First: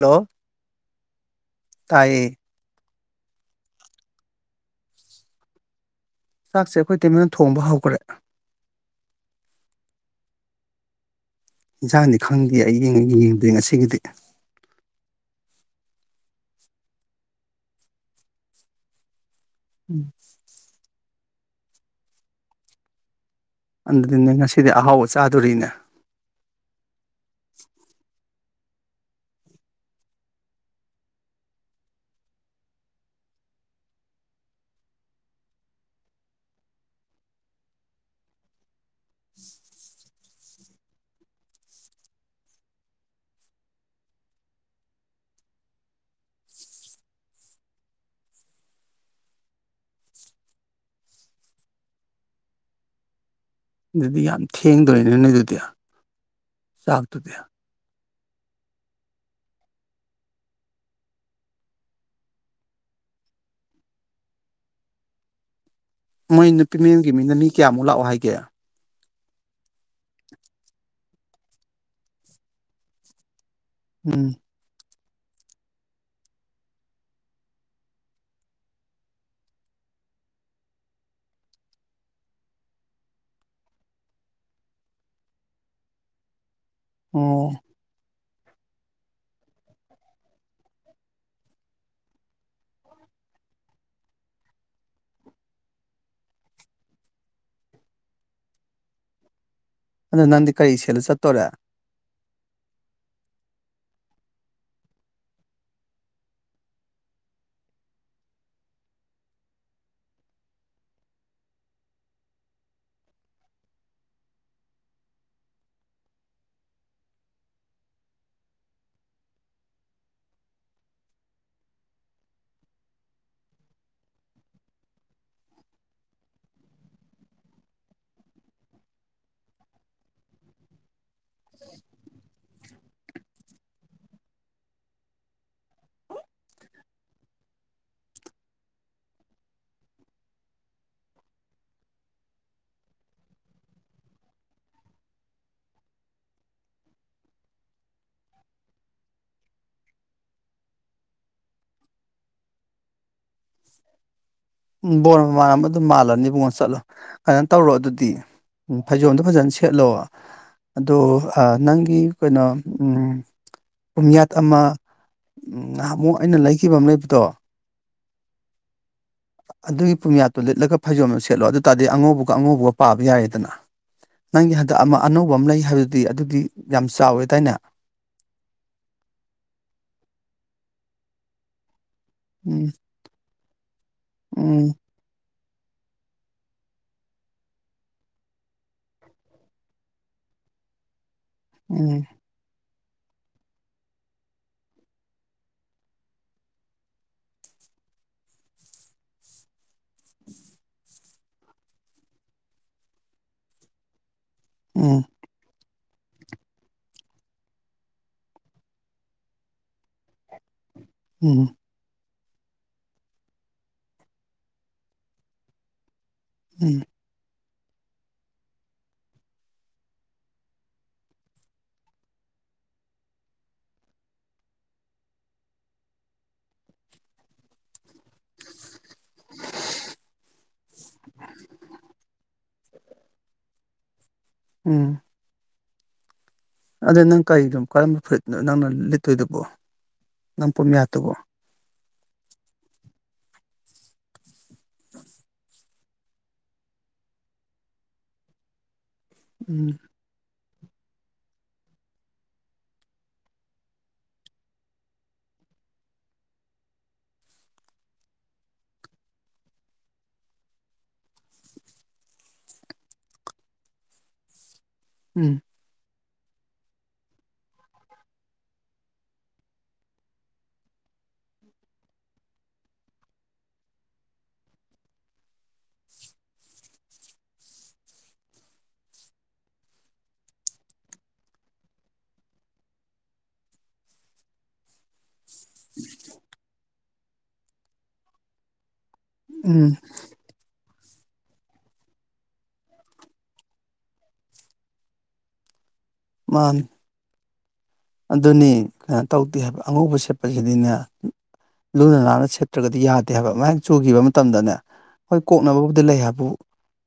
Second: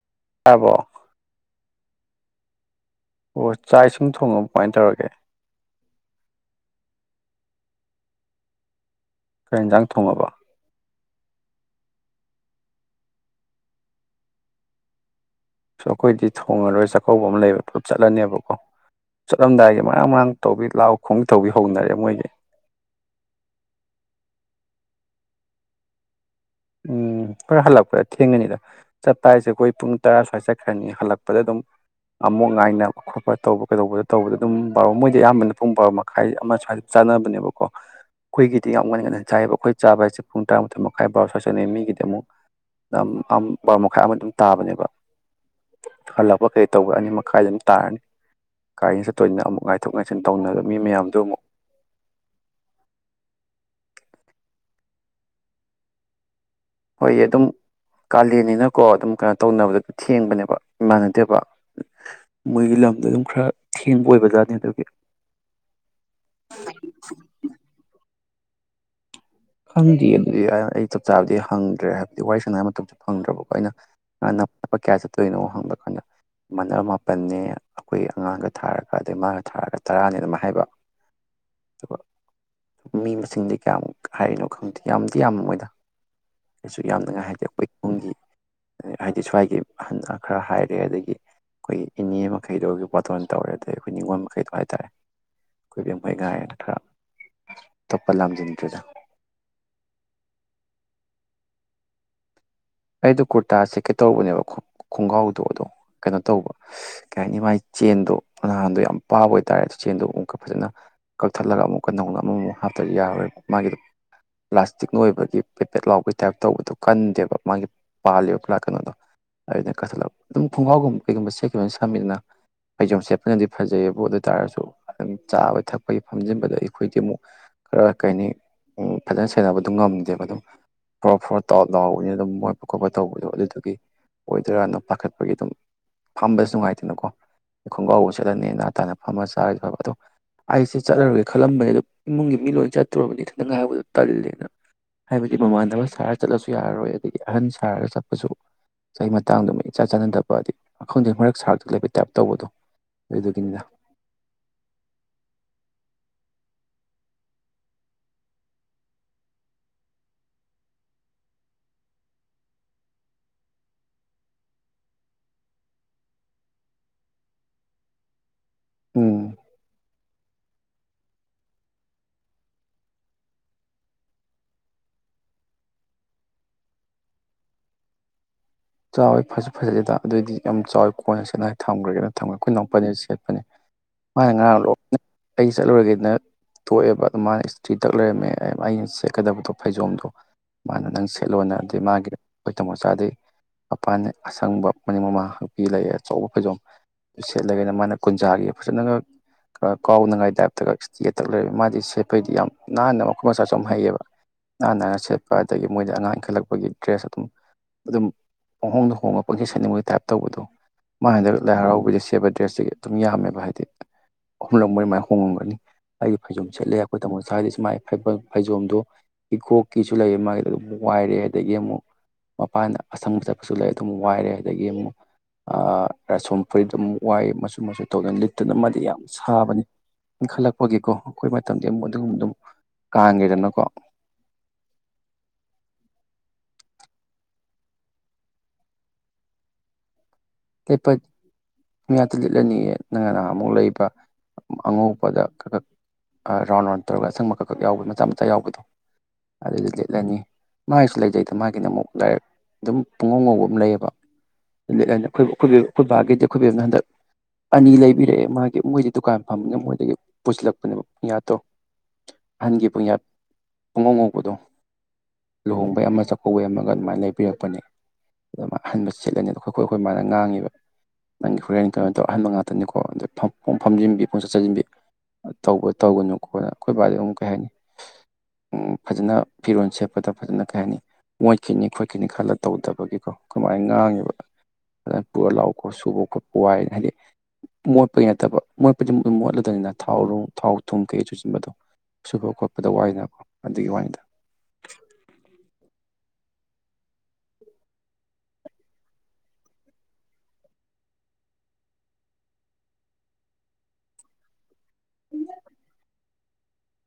hello ꯇꯥꯕ꯭ꯔꯣ ꯇꯥꯏꯌꯦ ꯑꯣ ꯆꯥꯛ ꯏꯁꯤꯡ ꯊꯣꯡꯉꯕꯣ ꯀꯃꯥꯏꯅ ꯇꯧꯔꯒꯦ ꯆꯥꯛꯁꯦ ꯑꯩꯈꯣꯏ ꯏꯇꯩꯃꯅ ꯊꯣꯡꯕ ꯍꯧꯈ꯭ꯔꯦ ꯀꯩ ꯏꯟꯖꯥꯡ ꯊꯣꯡꯉꯕ ꯏꯟꯁꯥꯡꯗꯤ ꯈꯪꯗꯦ ꯑꯩ ꯌꯦꯡꯕꯨ ꯌꯦꯉꯨꯗꯦ ꯉꯁꯤꯒꯤꯗꯤ ꯑꯩꯈꯣꯏꯗꯤ ꯊꯣꯡꯉꯔꯣꯏ ꯆꯥꯛꯀꯧꯕ ꯑꯃ ꯂꯩꯕ ꯄꯨꯂꯞ ꯆꯠꯂꯅꯦꯕꯀꯣ ꯆꯠꯂꯝꯗꯥꯏꯒꯤ ꯃꯔꯥꯡ ꯃꯔꯥꯡ ꯇꯧꯕꯤ ꯂꯥꯎ ꯈꯣꯡ ꯇꯧꯕꯤ ꯍꯧꯅꯔꯦ ꯃꯣꯏꯒꯤ ꯑꯗꯨꯗꯤ ꯅꯣꯏ ꯉꯁꯤꯗꯤ ꯑꯍꯥꯎꯕ ꯆꯥꯗꯣꯔꯤꯅꯦ ꯎꯝ ꯑꯩꯈꯣꯏ ꯍꯜꯂꯛꯄꯗ ꯊꯦꯡ ꯊꯦꯡꯉꯅꯤꯗ ꯆꯠꯄ ꯍꯥꯏꯁꯦ ꯑꯩꯈꯣꯏ ꯄꯨꯡ ꯇꯔꯥ ꯁ꯭ꯋꯥꯏꯗ ꯆꯠꯈ꯭ꯔꯅꯤ ꯍꯜꯂꯛꯄꯗ ꯑꯗꯨꯝ ꯑꯃꯣꯛ ꯉꯥꯏꯅꯕ ꯈꯣꯠꯄ ꯇꯧꯕ ꯀꯩꯗꯧꯕꯗ ꯇꯧꯕꯗ ꯑꯗꯨꯝ ꯕꯥꯔꯣ ꯃꯣꯏꯗꯤ ꯑꯌꯥꯝꯕꯅ ꯄꯨꯡ ꯕꯥꯔꯣ ꯃꯈꯥꯏ ꯑꯃ ꯁ꯭ꯋꯥꯏꯗ ꯆꯥꯅꯕꯅꯦꯕꯀꯣ ꯑꯩꯈꯣꯏꯒꯤꯗꯤ ꯌꯥꯝ ꯉꯟꯅ ꯉꯟꯅ ꯆꯥꯏꯕ ꯑꯩꯈꯣꯏ ꯆꯥꯕ ꯍꯥꯏꯁꯦ ꯄꯨꯡ ꯇꯔꯥꯃꯊꯣꯏ ꯃꯈꯥꯏ ꯕꯥꯔꯣ ꯁ꯭ꯋꯥꯏ ꯆꯥꯅꯩ ꯃꯤꯒꯤꯗꯤ ꯑꯃꯨꯛ ꯕꯥꯔꯣ ꯃꯈꯥꯏ ꯑꯃ ꯑꯗꯨꯝ ꯇꯥꯕꯅꯦꯕ ꯍꯜꯂꯛꯄ ꯀꯩ ꯇꯧꯕ ꯑꯅꯤ ꯃꯈꯥꯏꯗꯤ ꯑꯗꯨꯝ ꯇꯥꯔꯅꯤ ꯒꯥꯔꯤꯅ ꯆꯠꯇꯣꯏꯅꯤꯅ ꯑꯃꯨꯛ ꯉꯥꯏꯊꯣꯛ ꯉꯥꯏꯁꯤꯟ ꯇꯧꯅꯕ ꯃꯤ ꯃꯌꯥꯝꯗꯨ ꯑꯃꯨꯛ ꯑꯗꯨꯗꯤ ꯌꯥꯝ ꯊꯦꯡꯗꯣꯔꯤꯅꯦ ꯅꯣꯏ ꯑꯗꯨꯗꯤ ꯍꯣꯏ ꯑꯗꯨꯝ ꯀꯥꯂꯦꯟꯅꯤꯅꯀꯣ ꯑꯗꯨꯝ ꯀꯩꯅꯣ ꯇꯧꯅꯕꯗ ꯊꯦꯡꯕꯅꯦꯕ ꯃꯥꯟꯅꯗꯦꯕ ꯃꯣꯏꯒꯤ ꯂꯝꯗꯣ ꯑꯗꯨꯝ ꯈꯔ ꯊꯦꯡꯕ ꯑꯣꯏꯕꯖꯥꯠꯅꯤ ꯑꯗꯨꯒꯤ ꯃꯣꯏ ꯅꯨꯄꯤ ꯃꯥꯌꯨꯝꯒꯤ ꯃꯤꯅ ꯃꯤ ꯀꯌꯥꯃꯨꯛ ꯂꯥꯛꯑꯣ ꯍꯥꯏꯒꯦ ꯈꯪꯗꯤꯌꯦ ꯑꯗꯨꯗꯤ ꯑꯩ ꯆꯞ ꯆꯥꯕꯗꯤ ꯍꯪꯗ꯭ꯔꯦ ꯍꯥꯏꯕꯗꯤ ꯋꯥꯔꯤ ꯁꯥꯟꯅ ꯕꯩ ꯃꯇꯝꯗꯨ ꯐꯪꯗ꯭ꯔꯥꯕꯀꯣ ꯑꯩꯅ ꯎꯝ [unintelligible] ꯂꯨꯄꯥ ꯀꯌꯥ ꯆꯠꯇꯣꯏꯅꯣ ꯍꯪꯕ ꯀꯥꯟꯗ ꯃꯥꯥꯅ ꯃꯥꯄꯟꯅꯦ ꯑꯩꯈꯣꯏ ꯑꯉꯥꯡꯒ ꯊꯥꯔꯒ ꯑꯗꯩ ꯃꯥꯒ ꯊꯥꯔꯒ ꯇꯔꯥꯅꯦꯅ ꯑꯗꯨꯃꯥꯏ ꯍꯥꯏꯕ [inaudible] ꯑꯗꯨꯒ ꯃꯤ ꯃꯁꯤꯡꯗꯤ ꯀꯌꯥꯃꯨꯛ ꯍꯥꯏꯔꯤꯅꯣ ꯈꯪꯗꯦ ꯌꯥꯝꯗꯤ ꯌꯥꯝꯃꯣꯏꯗ ꯀꯩꯁꯨ ꯌꯥꯝꯅꯉꯥꯏ ꯍꯥꯏꯗꯦ ꯑꯣ ꯑꯩꯈꯣꯏꯃꯨꯡꯒꯤ ꯍꯥꯏꯗꯤ ꯁ꯭ꯋꯥꯏꯒꯤ ꯑꯍꯟ ꯈꯔ ꯍꯥꯏꯔꯦ ꯑꯗꯒꯤ ꯑꯩꯈꯣꯏꯒꯤ ꯏꯅꯦ ꯃꯈꯩꯗꯣ ꯕꯥꯇꯣꯟ ꯇꯧꯔꯦ ꯑꯗꯩ ꯑꯩꯈꯣꯏ ꯅꯤꯡꯉꯣꯜ ꯃꯈꯩꯗꯣ ꯍꯥꯏꯇꯥꯔꯦ ꯑꯩꯈꯣꯏꯕꯦꯝ ꯃꯣꯏ ꯉꯥꯏꯅ ꯈꯔ ꯑꯇꯣꯞꯄ ꯂꯥꯝꯖꯟꯗ꯭ꯔꯖꯨ ꯑꯗꯣ ꯅꯪꯗꯤ ꯀꯔꯤ ꯁꯦꯠꯂ ꯆꯠꯇꯣꯔꯦ ꯑꯩꯗꯣ ꯀꯨꯔꯇꯥ ꯁꯦꯠꯀꯦ ꯇꯧꯕꯅꯦꯕ ꯈꯣꯡꯒ꯭ꯔꯥꯎꯗꯣ ꯑꯗꯣ ꯀꯩꯅꯣ ꯇꯧꯕ ꯀꯩ ꯍꯥꯏꯅꯤ ꯃꯥꯥꯏ ꯆꯦꯟꯗꯣ ꯅꯍꯥꯟꯗꯣ ꯌꯥꯝ ꯄꯥꯕ ꯑꯣꯏꯇꯥꯔꯦ ꯆꯦꯟꯗꯣ ꯑꯃꯨꯛꯀꯥ ꯐꯖꯅ ꯀꯛꯊꯠꯂꯒ ꯑꯃꯨꯛꯀꯥ ꯅꯧꯅ ꯑꯃꯃꯨꯛ ꯍꯥꯞꯇ꯭ꯔꯥꯗꯤ ꯌꯥꯔꯔꯣꯏꯕ ꯃꯥꯒꯤꯗꯣ ꯄ꯭ꯂꯥꯁꯇꯤꯛꯅ ꯑꯣꯏꯕꯒꯤ ꯄꯦꯠꯄꯦꯠ ꯂꯥꯎꯕꯒꯤ ꯇꯥꯏꯞ ꯇꯧꯕꯗꯣ ꯀꯟꯗꯦꯕ ꯃꯥꯒꯤ ꯄꯥꯜꯂꯤꯕ ꯄꯨꯔꯥ ꯀꯩꯅꯣꯗꯣ [unintelligible] ꯀꯛꯊꯠꯂꯕ ꯑꯗꯨꯝ ꯈꯨꯡꯒꯥꯎꯒꯨꯝꯕ ꯀꯩꯒꯨꯝꯕ ꯁꯦꯠꯈꯤꯕ ꯁꯝꯃꯤꯗꯅ ꯐꯩꯖꯣꯝ ꯁꯦꯠꯄꯅꯗꯤ ꯐꯖꯩꯑꯕꯨ ꯑꯗꯨ ꯑꯣꯏ ꯇꯥꯔꯁꯨ ꯑꯗꯨꯝ ꯆꯥꯕ ꯊꯛꯄꯒꯤ ꯐꯝꯖꯤꯟꯕꯗ ꯑꯩꯈꯣꯏꯗꯤ ꯑꯃꯨꯛ ꯈꯔ ꯀꯩꯅꯤ ꯎꯝ ꯐꯖꯅ ꯁꯦꯟꯅꯕꯗꯨ ꯉꯝꯗꯦꯕ ꯑꯗꯨꯝ ꯐꯣꯔꯣ ꯐꯣꯔꯣ ꯇꯥꯎ ꯂꯥꯎꯕꯅꯤ ꯑꯗꯨꯝ ꯃꯣꯠꯄ ꯈꯣꯠꯄ ꯇꯧꯕꯗꯣ ꯑꯗꯨꯗꯨꯒꯤ ꯑꯣꯏꯗꯣꯏꯔꯥꯅ ꯄꯥꯈꯠꯄꯒꯤ ꯑꯗꯨꯝ ꯐꯥꯝꯕꯁꯨ ꯅꯨꯡꯉꯥꯏꯇꯦꯅꯀꯣ ꯈꯣꯡꯒꯥꯎꯒ ꯁꯦꯠꯂꯒ ꯅꯦꯅ ꯇꯥꯅ ꯐꯝꯃ ꯆꯥꯔꯗꯤ ꯐꯕ ꯑꯗꯣ ꯑꯩꯁꯦ ꯆꯠꯂꯔꯣꯏꯒꯦ ꯈꯜꯂꯝꯕꯅꯦ ꯑꯗꯣ ꯏꯃꯨꯡꯒꯤ ꯃꯤ ꯂꯣꯏ ꯆꯠꯇꯨꯔꯕꯅꯤ ꯏꯊꯟꯗ ꯉꯥꯏꯍꯧꯕꯗꯣ ꯇꯜꯂꯦꯅ ꯍꯥꯏꯕꯗꯤ ꯃꯃꯥꯟꯅꯕ ꯁꯥꯔ ꯆꯠꯂꯁꯨ ꯌꯥꯔꯔꯣꯏ ꯑꯗꯒꯤ ꯑꯍꯟ ꯁꯥꯔꯒ ꯆꯠꯄꯁꯨ ꯆꯍꯤ ꯃꯇꯥꯡꯗꯨ ꯏꯆꯥ ꯆꯥꯟꯅꯗꯕ ꯑꯗꯒꯤ ꯈꯪꯗꯦ ꯃꯔꯛ ꯁꯥꯔꯛꯇꯥ ꯂꯩꯕ ꯇꯥꯏꯞ ꯇꯧꯕꯗꯣ ꯑꯗꯨꯗꯨꯒꯤꯅꯤꯗ ꯎꯝ ꯕꯣꯔ ꯃꯃꯥꯟꯅꯕ ꯑꯗꯨꯝ ꯃꯥꯜꯂꯅꯤꯕꯨꯡꯉꯣ ꯆꯠꯂꯣ ꯀꯩꯅꯣ ꯇꯧꯔꯣ ꯑꯗꯨꯗꯤ ꯎꯝ ꯐꯩꯖꯣꯝꯗꯣ ꯐꯖꯅ ꯁꯦꯠꯂꯣ ꯑꯗꯣ ꯑꯥ ꯅꯪꯒꯤ ꯀꯩꯅꯣ ꯎꯝ ꯄꯨꯝꯌꯥꯠ ꯑꯃ ꯎꯝ ꯉꯍꯥꯃꯨꯛ ꯑꯩꯅ ꯂꯩꯈꯤꯕ ꯑꯃ ꯂꯩꯕꯗꯣ ꯎꯝ ꯑꯗꯨꯒꯤ ꯄꯨꯌꯥꯠꯇꯣ ꯂꯤꯠꯂꯒꯥ ꯐꯩꯖꯣꯝ ꯁꯦꯠꯂꯣ ꯑꯗꯨ ꯇꯥꯔꯗꯤ ꯑꯉꯧꯕꯒ ꯑꯉꯧꯕꯒ ꯄꯥꯕ ꯌꯥꯏꯔꯦꯗꯅ ꯅꯪꯒꯤ ꯍꯟꯗꯛ ꯑꯃ ꯑꯅꯧꯕ ꯑꯃ ꯂꯩ ꯍꯥꯏꯕꯗꯨꯗꯤ ꯑꯗꯨꯗꯤ ꯌꯥꯝ ꯆꯥꯎꯋꯦꯗꯥꯏꯅꯦ ꯆꯥꯎꯋꯦ ꯐꯖꯨ ꯐꯖꯗꯦꯗ ꯑꯗꯨꯗꯤ ꯌꯥꯝ ꯆꯥꯎꯋꯦ ꯀꯣꯟꯅ ꯁꯦꯠꯅꯉꯥꯏ ꯊꯝꯒ꯭ꯔꯥꯒꯦꯗ ꯊꯝꯒꯔꯦ ꯑꯩꯈꯣꯏ ꯎꯝ ꯏꯅꯥꯎꯄꯗꯒꯤ ꯁꯦꯠꯄꯅꯤ ꯃꯥꯅ ꯉꯔꯥꯡ ꯎꯝ ꯂꯣꯏꯅ ꯑꯩ ꯆꯠꯂꯨꯔꯒꯦꯅ ꯊꯣꯑꯦꯕ ꯑꯗꯨ ꯃꯥꯅ ꯏꯁꯇ꯭ꯔꯤ ꯇꯛ ꯂꯩꯔꯝꯃꯦ ꯑꯩꯅ ꯁꯦꯠꯀꯗꯕꯗꯣ ꯐꯩꯖꯣꯝꯗꯣ ꯃꯥꯅ ꯅꯪ [unintelligible] ꯂꯣꯅ ꯑꯗꯨ ꯎꯝ ꯃꯥꯒꯤ ꯑꯈꯣꯏ ꯇꯃꯣꯆꯥꯗꯤ ꯃꯄꯥꯟꯅ ꯑꯁꯪꯕ ꯃꯅꯤꯡ ꯃꯃꯥꯡ ꯍꯥꯛꯄꯤ ꯂꯩ ꯑꯆꯧꯕ ꯐꯩꯖꯣꯝ ꯁꯦꯠꯂꯒꯦꯅ ꯃꯥꯅ ꯀꯨꯟꯖꯥꯒꯤ ꯐꯖꯅꯒ ꯈꯔ ꯀꯥꯎꯅꯉꯥꯏ ꯇꯥꯏꯞꯇꯒ ꯁꯇ꯭ꯔꯤꯒ ꯇꯛ ꯂꯩꯔꯝ ꯃꯥꯗꯤ ꯁꯦꯠꯄꯩꯗꯤ ꯌꯥꯝ ꯅꯥꯟꯅ ꯃꯈꯨꯠ ꯃꯁꯥꯁꯨ ꯌꯥꯝ ꯍꯩꯌꯦꯕ [inaudible] ꯅꯥꯥꯟ ꯅꯥꯟꯅ ꯁꯦꯠꯄ ꯑꯗꯒꯤ ꯃꯣꯏꯗꯤ ꯑꯉꯥꯡ ꯏꯟꯈꯠꯂꯛꯄꯒꯤ ꯗ꯭ꯔꯦꯁ ꯑꯗꯨꯝ ꯑꯗꯨꯝ ꯄꯪꯍꯣꯡꯗ ꯍꯣꯡꯉꯒ ꯄꯪꯁꯦꯠ ꯁꯦꯠꯅꯤꯡꯕꯩ ꯇꯥꯏꯞ ꯇꯧꯕꯗꯣ ꯃꯥ ꯎꯝ ꯍꯟꯗꯛ ꯎꯝ ꯂꯥꯏ ꯍꯔꯥꯎꯕꯩꯗ ꯁꯦꯠꯄ ꯗ꯭ꯔꯦꯁꯇꯤ ꯑꯗꯨꯝ ꯌꯥꯝꯃꯦꯕ ꯍꯥꯏꯗꯤ ꯑꯍꯨꯝꯂꯛ ꯃꯔꯤꯃꯥꯏ ꯍꯣꯡꯉꯝꯒꯅꯤ ꯑꯩꯒꯤ ꯐꯩꯖꯣꯝ ꯁꯦꯠꯂꯦ ꯎꯝ ꯑꯈꯣꯏ ꯇꯃꯣꯆꯥꯏꯗꯤ ꯁꯨꯃꯥꯏ ꯐꯩꯕ ꯐꯩꯖꯣꯝꯗꯣ ꯏꯀꯣꯛꯀꯤꯁꯨ ꯂꯩꯌꯦ ꯃꯥꯏ ꯑꯗꯨꯗꯨꯝ ꯋꯥꯏꯔꯦ ꯑꯗꯒꯤ ꯑꯃꯨꯛ ꯃꯄꯥꯟꯅ ꯑꯁꯪꯕ ꯆꯠꯄꯁꯨ ꯂꯩ ꯑꯗꯨꯃꯨꯛ ꯋꯥꯏꯔꯦ ꯑꯗꯒꯤ ꯑꯃꯨꯛ ꯑꯥ ꯔꯥꯁꯣꯟ ꯐꯨꯔꯤꯠ ꯑꯃꯨꯛ ꯋꯥꯏ ꯃꯆꯨ ꯃꯆꯨ ꯇꯧꯗꯅ ꯂꯤꯠꯇꯅ ꯃꯥꯗꯤ ꯌꯥꯝ ꯁꯥꯕꯅꯤ ꯏꯟꯈꯠꯂꯛꯄꯒꯤꯀꯣ ꯑꯈꯣꯏ ꯃꯇꯝꯗꯤ ꯑꯃꯨꯛ ꯑꯗꯨꯒꯨꯝꯕꯗꯨꯃꯨꯛ ꯀꯥꯟꯒ꯭ꯔꯦꯗꯅꯀꯣ ꯎꯝ ꯑꯗꯨ ꯅꯪ ꯀꯩꯗꯨꯝ ꯀꯔꯝꯕ ꯐꯨꯔꯤꯠꯅꯣ ꯅꯪꯅ ꯂꯤꯠꯇꯣꯏꯗꯨꯕꯣ ꯅꯪ ꯂꯤꯠꯄ ꯄꯨꯃꯤꯌꯥꯠꯇꯨꯕꯣ ꯃꯤꯌꯥꯠꯇꯨ ꯂꯤꯠꯂꯅꯤꯌꯦ ꯅꯪꯅ ꯅꯍꯥꯟꯃꯨꯛ ꯂꯩꯕ ꯑꯉꯧꯕꯗ ꯈ ꯈꯛ ꯑꯥ ꯔꯥꯎꯟ ꯔꯥꯎꯟ ꯇꯧꯔꯒ ꯑꯁꯪꯕ ꯈꯛꯈꯛ ꯌꯥꯎꯕ ꯃꯆꯥ ꯃꯆꯥ ꯌꯥꯎꯕꯗꯣ ꯎꯝ ꯑꯗꯨꯏꯗꯨ ꯂꯤꯠꯂꯅꯤ ꯃꯥꯏꯁꯨ ꯂꯩꯖꯩꯗ ꯃꯥꯒꯤꯅ ꯑꯃꯨꯛ ꯗꯥꯏꯔꯦꯛ ꯑꯗꯨꯝ ꯄꯨꯡꯉꯧ ꯉꯧꯕ ꯑꯝ ꯂꯩꯌꯦꯕ ꯂꯤꯠꯂꯦꯅ ꯑꯈꯣꯏ ꯑꯈꯣꯏꯕꯨ ꯑꯈꯣꯏ ꯕꯥꯒꯤꯗꯤ ꯑꯈꯣꯏ ꯕꯦꯝꯅ ꯍꯟꯗꯛ ꯑꯅꯤ ꯂꯩꯕꯤꯔꯛꯑꯦ ꯃꯥꯒꯤ ꯃꯣꯏꯗꯤ ꯗꯨꯀꯥꯟ ꯐꯝꯕꯅꯤꯅ ꯃꯣꯏꯗꯒꯤ ꯄꯨꯁꯤꯜꯂꯛꯄꯅꯦꯕ ꯄꯨꯡꯌꯥꯠꯇꯣ ꯑꯍꯟꯒꯤ ꯄꯨꯡꯌꯥꯠ ꯄꯨꯡꯉꯧꯉꯧꯕꯗꯣ ꯎꯝ ꯂꯨꯍꯣꯡꯕꯩ ꯑꯃ ꯆꯥꯛꯀꯧꯕꯩ ꯑꯃꯒ ꯑꯗꯨꯃꯥꯏꯟ ꯂꯩꯕꯤꯔꯛꯄꯅꯦ ꯑꯗ ꯃꯥ ꯑꯍꯟꯕ ꯁꯦꯠꯂꯅꯤ ꯑꯗꯣ ꯈꯣ ꯈꯣꯏ ꯈꯣꯏ ꯃꯥꯅ ꯉꯥꯡꯉꯤꯕ ꯅꯪꯒꯤ ꯍꯨꯔꯦꯟ ꯀꯩꯅꯣ ꯇꯧꯔ ꯑꯍꯟꯕ ꯉꯥꯇꯅꯤꯀꯣ ꯑꯗ ꯐꯝ ꯄꯨꯝ ꯐꯝꯖꯤꯟꯕꯤ ꯄꯨꯡꯆꯥ ꯆꯖꯤꯟꯕꯤ ꯑ ꯇꯧꯕ ꯇꯧꯒꯅꯨ ꯈꯣꯠꯅ ꯑꯈꯣꯏ ꯕꯥꯗꯤ ꯑꯃꯨꯛ ꯀꯩ ꯍꯥꯏꯅꯤ ꯎꯝ ꯐꯖꯅ ꯐꯤꯔꯣꯟ ꯁꯦꯠꯄꯗ ꯐꯖꯅ ꯀꯩ ꯍꯥꯏꯅꯤ ꯃꯣꯏꯈꯤꯅꯤ ꯈꯣꯠꯈꯤꯅꯤ ꯈꯜꯂ ꯇꯧꯗꯕꯒꯤꯀꯣ ꯈꯣꯏꯃꯥꯅ ꯉꯥꯡꯉꯤꯕ ꯐꯖꯅ ꯄꯨꯔ ꯂꯥꯛꯎꯀꯣ ꯁꯨꯕ ꯈꯣꯠꯄ ꯋꯥꯏ ꯍꯥꯏꯗꯤ ꯃꯣꯠꯄꯒꯤ ꯅꯠꯇꯕ ꯃꯣꯠꯄꯗꯤ ꯑꯗꯨꯝ ꯃꯣꯠꯂꯗꯨꯏꯅꯤꯅ ꯎꯝ ꯊꯥꯎꯔꯣ ꯊꯥꯎ ꯊꯨꯝ ꯀꯩ ꯆꯨꯁꯤꯟꯕꯗꯣ ꯁꯨꯕ ꯈꯣꯠꯄꯗ ꯋꯥꯏꯗꯅꯀꯣ ꯑꯗꯨꯒꯤ ꯋꯥꯅꯤꯗ ꯃꯥꯥꯟꯅꯤ ꯑꯗꯨꯅꯤ ꯀꯩꯅꯣ ꯇꯧꯗꯦ ꯍꯥꯏꯕ ꯑꯉꯧꯕ ꯁꯦꯠꯄꯖꯤꯗꯤꯅꯦ ꯂꯨꯅ ꯅꯥꯟꯅ ꯁꯦꯠꯇ꯭ꯔꯒꯗꯤ ꯌꯥꯗꯦ ꯍꯥꯏꯕ ꯑꯃꯥꯏꯛ ꯆꯨꯒꯤꯕ ꯃꯇꯝꯗꯅꯦ ꯍꯣꯏ ꯀꯣꯛꯅꯕꯕꯨꯗꯤ ꯂꯩ ꯍꯥꯏꯕꯨ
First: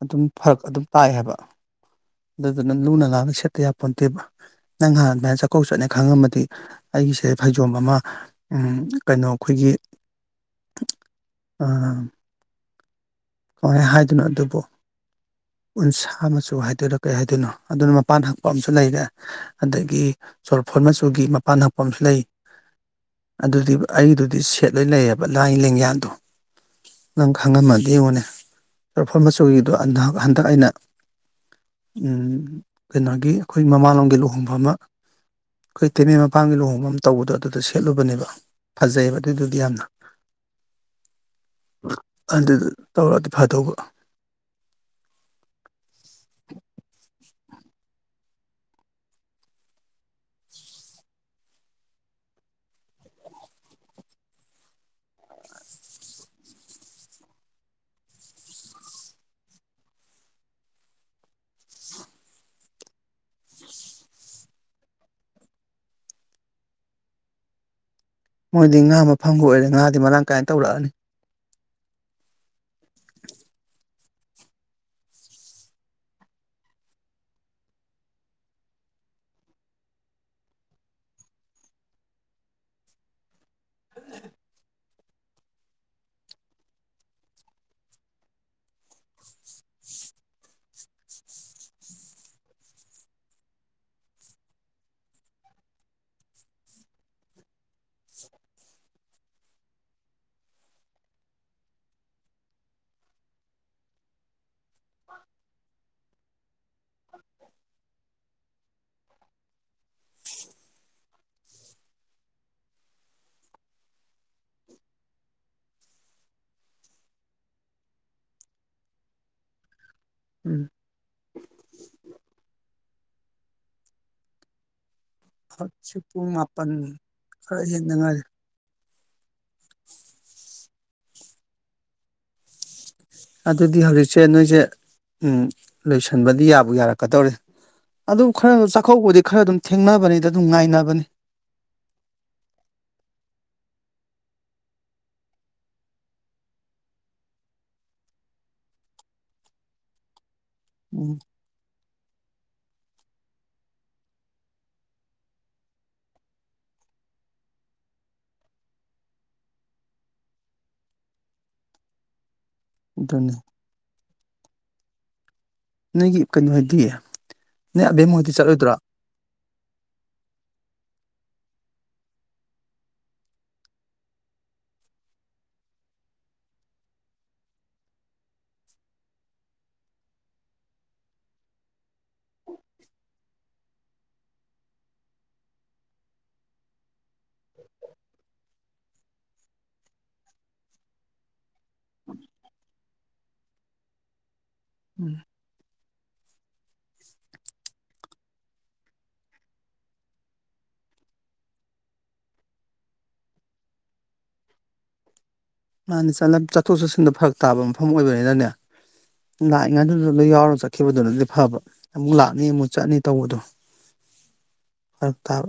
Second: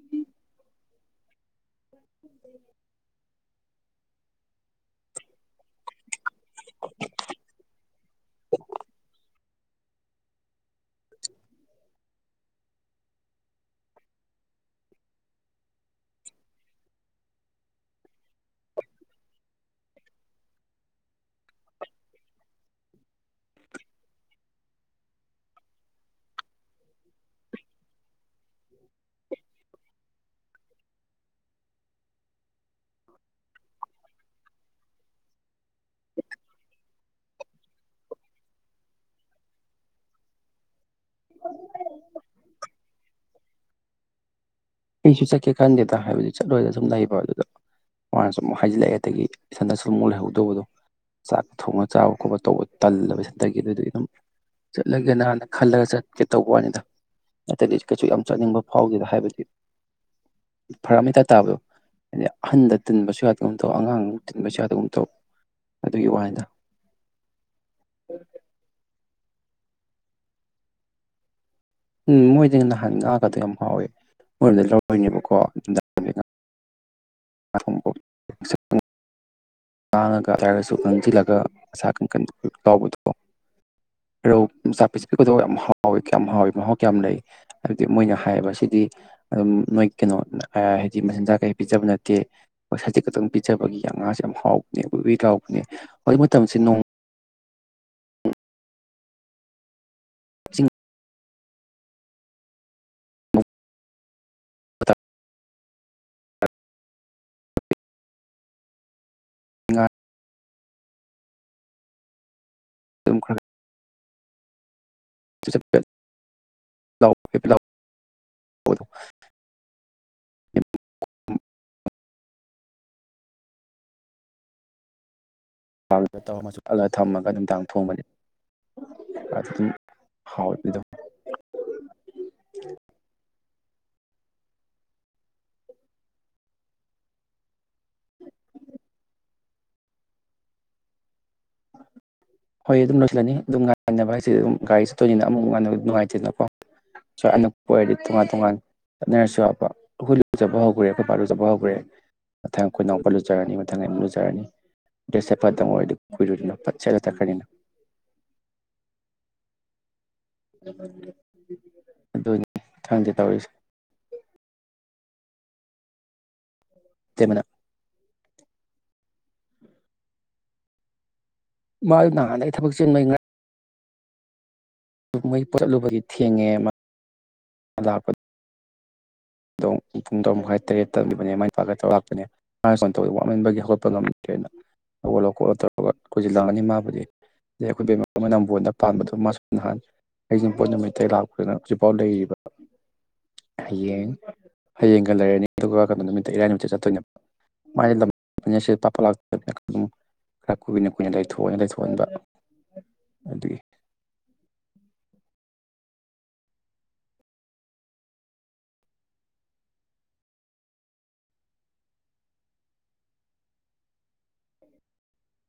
ꯑꯗꯨꯝ ꯐꯔꯛ ꯑꯗꯨꯝ ꯇꯥꯏ ꯍꯥꯏꯕ ꯑꯗꯨꯗꯨꯅ ꯂꯨꯅ ꯅꯥꯟꯅ ꯁꯦꯠꯇ ꯌꯥꯄꯣꯟꯠꯇꯦꯕ ꯅꯪ ꯍꯥꯟꯅ ꯑꯗꯨꯃꯥꯏꯟ ꯆ ꯀꯧ ꯆꯠꯅꯦ ꯈꯪꯉꯝꯃꯗꯤ ꯑꯩꯒꯤꯁꯦ ꯐꯩꯖꯣꯝ ꯑꯃ ꯎꯝ ꯀꯩꯅꯣ ꯑꯈꯣꯏꯒꯤ ꯑꯥ ꯀꯃꯥꯏ ꯍꯥꯏꯗꯨꯅ ꯑꯗꯨꯕꯨ ꯎꯟꯁꯥ ꯃꯆꯨ ꯍꯥꯏꯗꯣꯏꯔꯥ ꯀꯩ ꯍꯥꯏꯗꯣꯏꯅꯣ ꯑꯗꯨꯅ ꯃꯄꯥꯟ ꯍꯛꯄ ꯑꯝꯁꯨ ꯂꯩꯔꯦ ꯑꯗꯒꯤ ꯆꯣꯔꯐꯣꯟ ꯃꯆꯨꯒꯤ ꯃꯄꯥꯟ ꯍꯛꯄ ꯑꯝꯁꯨ ꯂꯩ ꯑꯗꯨꯗꯤꯕ ꯑꯩꯒꯤꯗꯨꯗꯤ ꯁꯦꯠ ꯂꯣꯏ ꯂꯩꯌꯦꯕ ꯂꯥꯏ ꯂꯦꯡꯌꯥꯟꯗꯣ ꯅꯪ ꯈꯪꯉꯝꯃꯗꯤ ꯌꯦꯡꯉꯣꯅꯦ ꯑꯔꯐꯣꯟ ꯃꯆꯨꯒꯤꯗꯣ ꯑꯟꯗꯛ ꯍꯟꯗꯛ ꯑꯩꯅ ꯎꯝ ꯀꯩꯅꯣꯒꯤ ꯑꯈꯣꯏ ꯃꯃꯥꯡꯂꯣꯝꯒꯤ ꯂꯨꯍꯣꯡꯕ ꯑꯃ ꯑꯈꯣꯏ ꯇꯦꯅꯦꯜ ꯃꯄꯥꯝꯒꯤ ꯂꯨꯍꯣꯡꯕꯝ ꯇꯧꯕꯗ ꯑꯗꯨꯗ ꯁꯦꯠꯂꯨꯕꯅꯦꯕ ꯐꯖꯩꯌꯦꯕ ꯑꯗꯨꯗꯨꯗꯤ ꯌꯥꯝꯅ ꯑꯗꯨꯗꯨ ꯇꯧꯔꯛꯑꯗꯤ ꯐꯗꯧꯕ ꯑꯩꯁꯨ ꯆꯠꯀꯦ ꯈꯟꯗꯦꯗ ꯍꯥꯏꯕꯗꯤ ꯆꯠꯂꯣꯏꯗ ꯁꯨꯝ ꯂꯩꯕ ꯑꯗꯨꯗ ꯃꯥꯅꯁꯨ ꯑꯃꯨꯛ ꯍꯥꯏꯖꯤꯜꯂꯛꯑꯦ ꯑꯗꯒꯤ ꯏꯊꯟꯗꯁꯨ ꯑꯃꯨꯛ ꯂꯩꯍꯧꯗꯧꯕꯗꯣ ꯆꯥꯛ ꯊꯣꯡꯉ ꯆꯥꯕ ꯈꯣꯠꯄ ꯇꯧꯕ ꯇꯜꯂꯕꯁꯗꯒꯤ ꯑꯗꯨꯗꯤ ꯑꯗꯨꯝ ꯆꯠꯂꯒꯦꯅ ꯍꯥꯟꯅ ꯈꯜꯂꯒ ꯆꯠꯀꯦ ꯇꯧꯕꯅꯤꯗ ꯅꯠꯇꯗꯤ ꯀꯩꯁꯨ ꯌꯥꯝ ꯆꯠꯅꯤꯡꯕ ꯐꯥꯎꯗꯦꯗ ꯍꯥꯏꯕꯗꯤ ꯐꯔꯛ ꯇꯥꯕꯗꯣ ꯍꯥꯏꯗꯤ ꯑꯍꯟꯗ ꯇꯤꯟꯕꯁꯨ ꯌꯥꯗ ꯑꯃ ꯇꯧ ꯑꯉꯥꯡ ꯇꯤꯟꯕꯁꯨ ꯌꯥꯗꯕ ꯑꯃ ꯇꯧ ꯑꯗꯨꯒꯤ ꯋꯥꯅꯤꯗ ꯃꯣꯏꯗꯤ ꯉꯥ ꯃꯐꯝꯒ ꯑꯣꯏꯔꯦ ꯉꯥꯗꯤ ꯃꯔꯥꯡ ꯀꯥꯏꯅ ꯇꯧꯔꯛꯑꯅꯤ ꯎꯝ ꯃꯣꯏꯗꯤ ꯅꯍꯥꯟ ꯉꯥꯛꯒꯗꯣ ꯌꯥꯝ ꯍꯥꯎꯋꯦ ꯃꯣꯏꯔꯣꯝꯗꯒꯤ ꯂꯧꯔꯣꯏꯅꯦꯕꯀꯣ [unintelligible] ꯇꯥꯡꯉꯒ ꯍꯥꯏꯔꯒꯁꯨ ꯀꯪꯁꯤꯜꯂꯒ ꯑꯁꯥ ꯀꯟ ꯀꯟ ꯂꯥꯎꯕꯗꯗꯣ ꯔꯧ ꯃꯆꯥ ꯄꯤꯁꯤꯛ ꯄꯤꯄꯗꯣ ꯌꯥꯝ ꯍꯥꯎꯋꯤ ꯀꯌꯥꯝ ꯍꯥꯎꯋꯤ ꯃꯍꯥꯎ ꯀꯌꯥꯝ ꯂꯩ ꯍꯥꯏꯕꯗꯤ ꯃꯣꯏꯅ ꯍꯥꯏꯌꯦꯕ ꯁꯤꯗꯤ ꯑꯗꯨꯝ ꯅꯣꯏ ꯀꯩꯅꯣ ꯍꯥꯏꯗꯤ ꯃꯆꯤꯟꯖꯥꯛ ꯀꯩ ꯄꯤꯖꯕ ꯅꯠꯇꯦ ꯍ ꯍꯥꯏꯖꯤꯛ ꯈꯛꯇꯪ ꯄꯤꯖꯕꯒꯤ ꯑ ꯉꯥꯁꯦ ꯌꯥꯝ ꯍꯥꯎꯕꯅꯦ ꯑꯩ ꯋꯤꯔꯥꯎꯕꯅꯦ ꯍꯧꯖꯤꯛ ꯃꯇꯝꯁꯤꯦꯣꯡ ꯆꯤꯡ [unintelligible] ꯉꯥ ꯑꯗꯨꯝ ꯈꯔ ꯥ [unintelligible] ꯎꯝ ꯍꯣꯏ ꯗ ꯇꯧꯔꯒ ꯊꯝꯃꯒ ꯑꯗꯨꯝꯅꯨꯡꯗꯥꯡ ꯍꯦꯟꯗ ꯊꯣꯡꯕꯅꯤ ꯉꯥꯏꯔꯤ [unintelligible] ꯑꯗꯨꯗꯤ ꯍꯧꯖꯤꯛꯁꯦ ꯅꯣꯏꯁꯦ ꯎ ꯂꯣꯏꯁꯟꯕꯗꯤ ꯌꯥꯕꯨ ꯌꯥꯔꯛꯀꯗꯧꯔꯦ ꯑꯗꯨ ꯈꯔ ꯆꯥꯛꯀꯧꯕꯗꯤ ꯈꯔ ꯑꯗꯨꯝ ꯊꯦꯡꯅꯕꯅꯤꯗ ꯑꯗꯨꯝ ꯉꯥꯏꯅꯕꯅꯤ ꯍꯣꯏ ꯑꯗꯨꯝ ꯂꯣꯏꯁꯤꯜꯂꯅꯤ ꯑꯗꯨꯝ ꯉꯥꯏꯟꯅꯕ ꯍꯥꯏꯁꯤꯗꯤ ꯑꯗꯨꯝ ꯒꯥꯔꯤ ꯆꯠꯇꯣꯏꯅꯤꯅ ꯑꯃꯨꯛ ꯉꯥꯟꯅꯕ ꯅꯨꯡꯉꯥꯏꯇꯦꯅꯀꯣ ꯑꯅꯛꯄ ꯑꯣꯏꯔꯗꯤ ꯇꯣꯉꯥꯟ ꯇꯣꯉꯥꯟ ꯆꯠꯅꯔꯁꯨ ꯎꯝ [unintelligible] ꯃꯊꯪ ꯑꯩꯈꯣꯏꯅꯛ ꯂꯨꯖꯔꯅꯤ ꯃꯊꯪ ꯑꯃꯨ ꯂꯨꯖꯔꯅꯤ ꯗ꯭ꯔꯦꯁꯦ ꯐꯠꯇꯪ ꯑꯣꯏꯔ ꯑꯗꯨ ꯀꯏꯔꯣꯏꯅ ꯐꯠꯆꯠ [unintelligible] ꯑꯗꯨꯅꯤ ꯈꯪꯗꯦ ꯑꯗꯨꯅꯤ ꯇꯧꯔꯤꯁꯦ ꯅꯪꯒꯤ ꯀꯩꯅꯣ ꯍꯥꯏꯗꯤ ꯏꯇꯩꯃ ꯅ ꯅꯣꯏ ꯑꯕꯦꯝꯃꯣꯏꯗꯤ ꯆꯠꯂꯣꯏꯗ꯭ꯔꯣ ꯃꯥ ꯅꯍꯥꯟꯗꯩꯩ ꯊꯕꯛ ꯆꯤꯟꯕꯩ ꯃꯣꯏ ꯄꯣꯠ ꯆꯠꯂꯨꯕꯒꯤ ꯊꯦꯡꯉꯦ [unintelligible] ꯑꯗꯣ ꯄꯨꯡ ꯇꯔꯛ ꯃꯈꯥꯏ ꯇꯔꯦꯠ ꯇꯝꯕꯅꯦ ꯃꯥꯏ ꯅꯨꯄꯥꯒ ꯇꯧꯔ ꯂꯥꯛꯄꯅꯦ [unintelligible] ꯑꯗꯩ ꯑꯩꯈꯣꯏ ꯃꯅꯝꯕꯅ ꯄꯥꯟꯕꯗꯣ ꯃꯥꯁꯨ ꯅꯍꯥꯟ ꯍꯩꯖꯤꯡꯄꯣꯠ ꯅꯨꯃꯤꯠꯇ ꯂꯥꯛꯄꯗꯅ ꯍꯧꯖꯤꯛꯐꯥꯎ ꯂꯩꯔꯤꯕ ꯍꯌꯦꯡ ꯍꯌꯦꯡꯒ ꯎꯝ ꯂꯩꯔꯅꯤ ꯑꯗꯨꯒ ꯀꯩꯅꯣ ꯅꯨꯃꯤꯠꯇ ꯏꯔꯥꯏ ꯅꯨꯃꯤꯠ ꯆꯠꯇꯣꯏꯅꯦꯕ [unintelligible] ꯈꯔ ꯀꯨꯏꯅ ꯀꯨꯏꯅ ꯂꯩꯊꯣꯛꯑꯣꯅ ꯂꯩꯊꯣꯛꯍꯟꯕ ꯑꯗꯨꯒꯤ ꯃꯥꯅꯦ ꯆꯠꯊꯣꯛ ꯆꯠꯁꯤꯟꯗ ꯐꯔꯛ ꯇꯥꯕ ꯃꯐꯝ ꯑꯣꯏꯕꯅꯤꯅꯅꯦ ꯂꯥꯛꯏꯉꯗꯨꯗ ꯌꯥꯎꯔꯒ ꯆꯠꯈꯤꯕꯗꯨꯅꯗꯤ ꯐꯕ ꯑꯃꯨꯛ ꯂꯥꯛꯅꯤ ꯑꯃꯨꯛ ꯆꯠꯅꯤ ꯇꯧꯕꯗꯣ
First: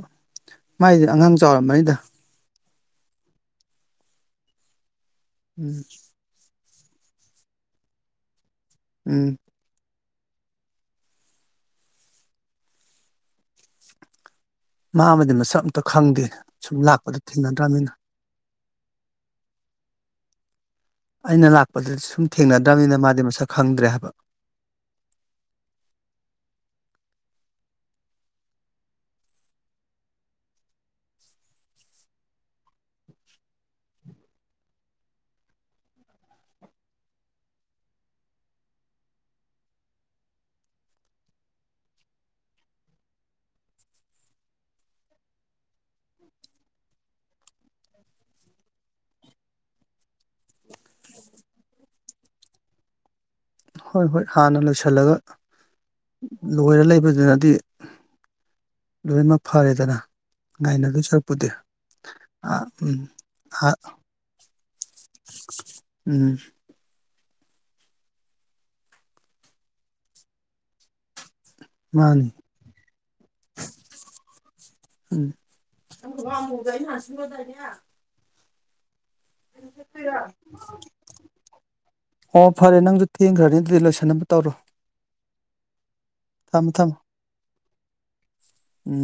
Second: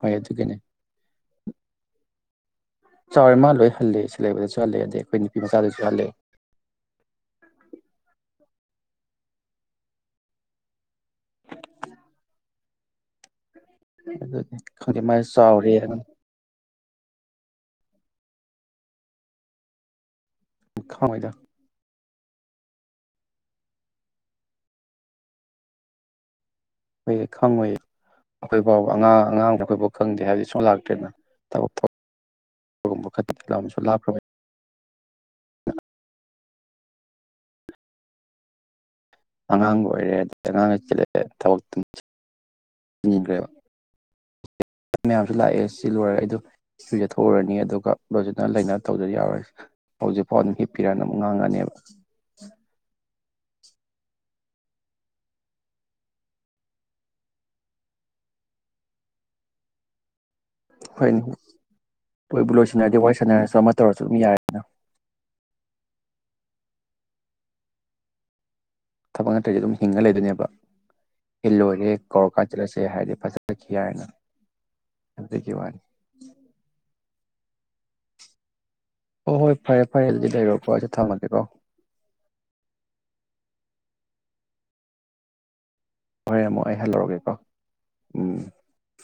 ꯍꯣꯏ ꯑꯗꯨꯒꯤꯅꯦ ꯃꯥꯏꯗꯤ ꯑꯉꯥꯡ ꯆꯥꯎꯔꯝꯕꯅꯤꯗ ꯆꯥꯎꯔꯦ ꯃꯥ ꯂꯣꯏ ꯍꯜꯂꯦ ꯁꯤꯕꯗ ꯍꯜꯂꯦ ꯑꯗꯩ ꯑꯩꯈꯣꯏ ꯅꯨꯄꯤ ꯎꯝ ꯃꯆꯥꯗꯁꯨ ꯍꯜꯂꯦ ꯎꯝ ꯑꯗꯨꯅꯤ ꯃꯥꯕꯨꯗꯤ ꯃꯁꯛ ꯑꯝꯇ ꯈꯪꯗꯦ ꯁꯨꯝ ꯂꯥꯛꯄꯗ ꯊꯦꯡꯅꯗ꯭ꯔꯕꯅꯤꯅ ꯈꯪꯉꯣꯏꯗ ꯑꯩꯅ ꯂꯥꯛꯄꯗꯨꯗꯤ ꯁꯨꯝ ꯊꯦꯡꯅꯗ꯭ꯔꯕꯅꯤꯅ ꯃꯥꯗꯤ ꯃꯁꯛ ꯈꯪꯗ꯭ꯔꯦ ꯍꯥꯏꯕ ꯍꯣꯏ ꯈꯪꯉꯣꯏ ꯑꯩꯈꯣꯏ ꯐꯥꯎꯕ ꯑꯉꯥꯡ ꯑꯉꯥꯡꯗ ꯑꯩꯈꯣꯏꯐꯥꯎ ꯈꯪꯗꯦ ꯍꯥꯏꯕꯗꯤ ꯁꯨꯝ ꯂꯥꯛꯇꯦꯅ ꯊꯕꯛ [unintelligible] ꯑꯉꯥꯡ ꯑꯣꯏꯔꯦ ꯑꯗꯒꯤ ꯑꯉꯥꯡꯒ ꯆꯤꯜꯂꯛꯑꯦ ꯊꯕꯛꯇꯈ꯭ꯔꯦꯕ ꯃꯌꯥꯝꯁꯨ ꯂꯥꯛꯑꯦ ꯁꯤ ꯂꯣꯏꯔꯒꯦ ꯑꯩ ꯑꯗꯨꯣ ꯁ ꯆꯠꯊꯣꯛꯎꯔꯅꯤ ꯑꯗꯨꯒ ꯂꯖꯅ ꯂꯩꯅ ꯇꯧꯗ ꯌꯥꯎꯔꯁꯤ ꯍꯧꯖꯤꯛꯐꯥꯎ ꯑꯗꯨꯝ ꯍꯤꯞꯄꯤꯔꯅ ꯑꯃꯨꯛ ꯉꯥꯡꯉꯅꯦꯕ ꯍꯣꯏ ꯍꯣꯏ ꯍꯥꯟꯅ ꯂꯣꯏꯁꯤꯜꯂꯒ ꯂꯣꯏꯔ ꯂꯩꯕꯗꯨꯅꯗꯤ ꯂꯣꯏꯅꯃꯛ ꯐꯔꯦꯗꯅ ꯉꯥꯏꯅ ꯗꯣꯏ ꯍꯣꯏ ꯁꯔꯨꯛꯄꯨꯗꯤ ꯑ ꯂꯣꯏꯕꯨ ꯂꯣꯏꯁꯤꯟꯅꯔꯗꯤ ꯎꯝ ꯋꯥꯔꯤ ꯁꯥꯟꯅꯔꯁꯨ ꯑ ꯑꯃ ꯇꯧꯔꯁꯨ ꯑꯗꯨꯝ ꯌꯥꯏꯗꯅ ꯎꯝ ꯊꯕꯛ ꯅꯠꯇ꯭ꯔꯁꯦ ꯑꯗꯨꯝ ꯍꯤꯡꯉ ꯂꯩꯗꯣꯏꯅꯦꯕ ꯍꯜ ꯂꯣꯏꯔꯦ ꯀꯧ ꯃꯥꯅꯤ ꯀꯥ ꯆꯠꯂꯁꯦ ꯍꯥꯏꯗꯤ ꯐꯖꯅ ꯍꯥꯏꯅ ꯎꯝ ꯐꯖꯀꯤ ꯋꯥꯅꯤ [unintelligible] ꯑꯣ ꯍꯣꯏ ꯐꯔꯦ ꯐꯔꯦ ꯑꯗꯨꯗꯤ ꯂꯩꯔꯣꯀꯣ ꯑꯩꯁꯨ ꯊꯝꯃꯒꯦꯀꯣ ꯑꯣ ꯐꯔꯦ ꯅꯪꯁꯨ ꯊꯦꯡꯈ꯭ꯔꯅꯤ ꯑꯗꯨꯗꯤ ꯂꯣꯏꯁꯟꯅꯕ ꯇꯧꯔꯣ ꯍꯣꯔꯦꯟ ꯑꯃꯨꯛ ꯊꯝꯃꯣ ꯑꯩ ꯊꯝꯃꯣ ꯍꯜꯂꯔꯒꯦꯀꯣ ꯎꯝ ꯎꯝ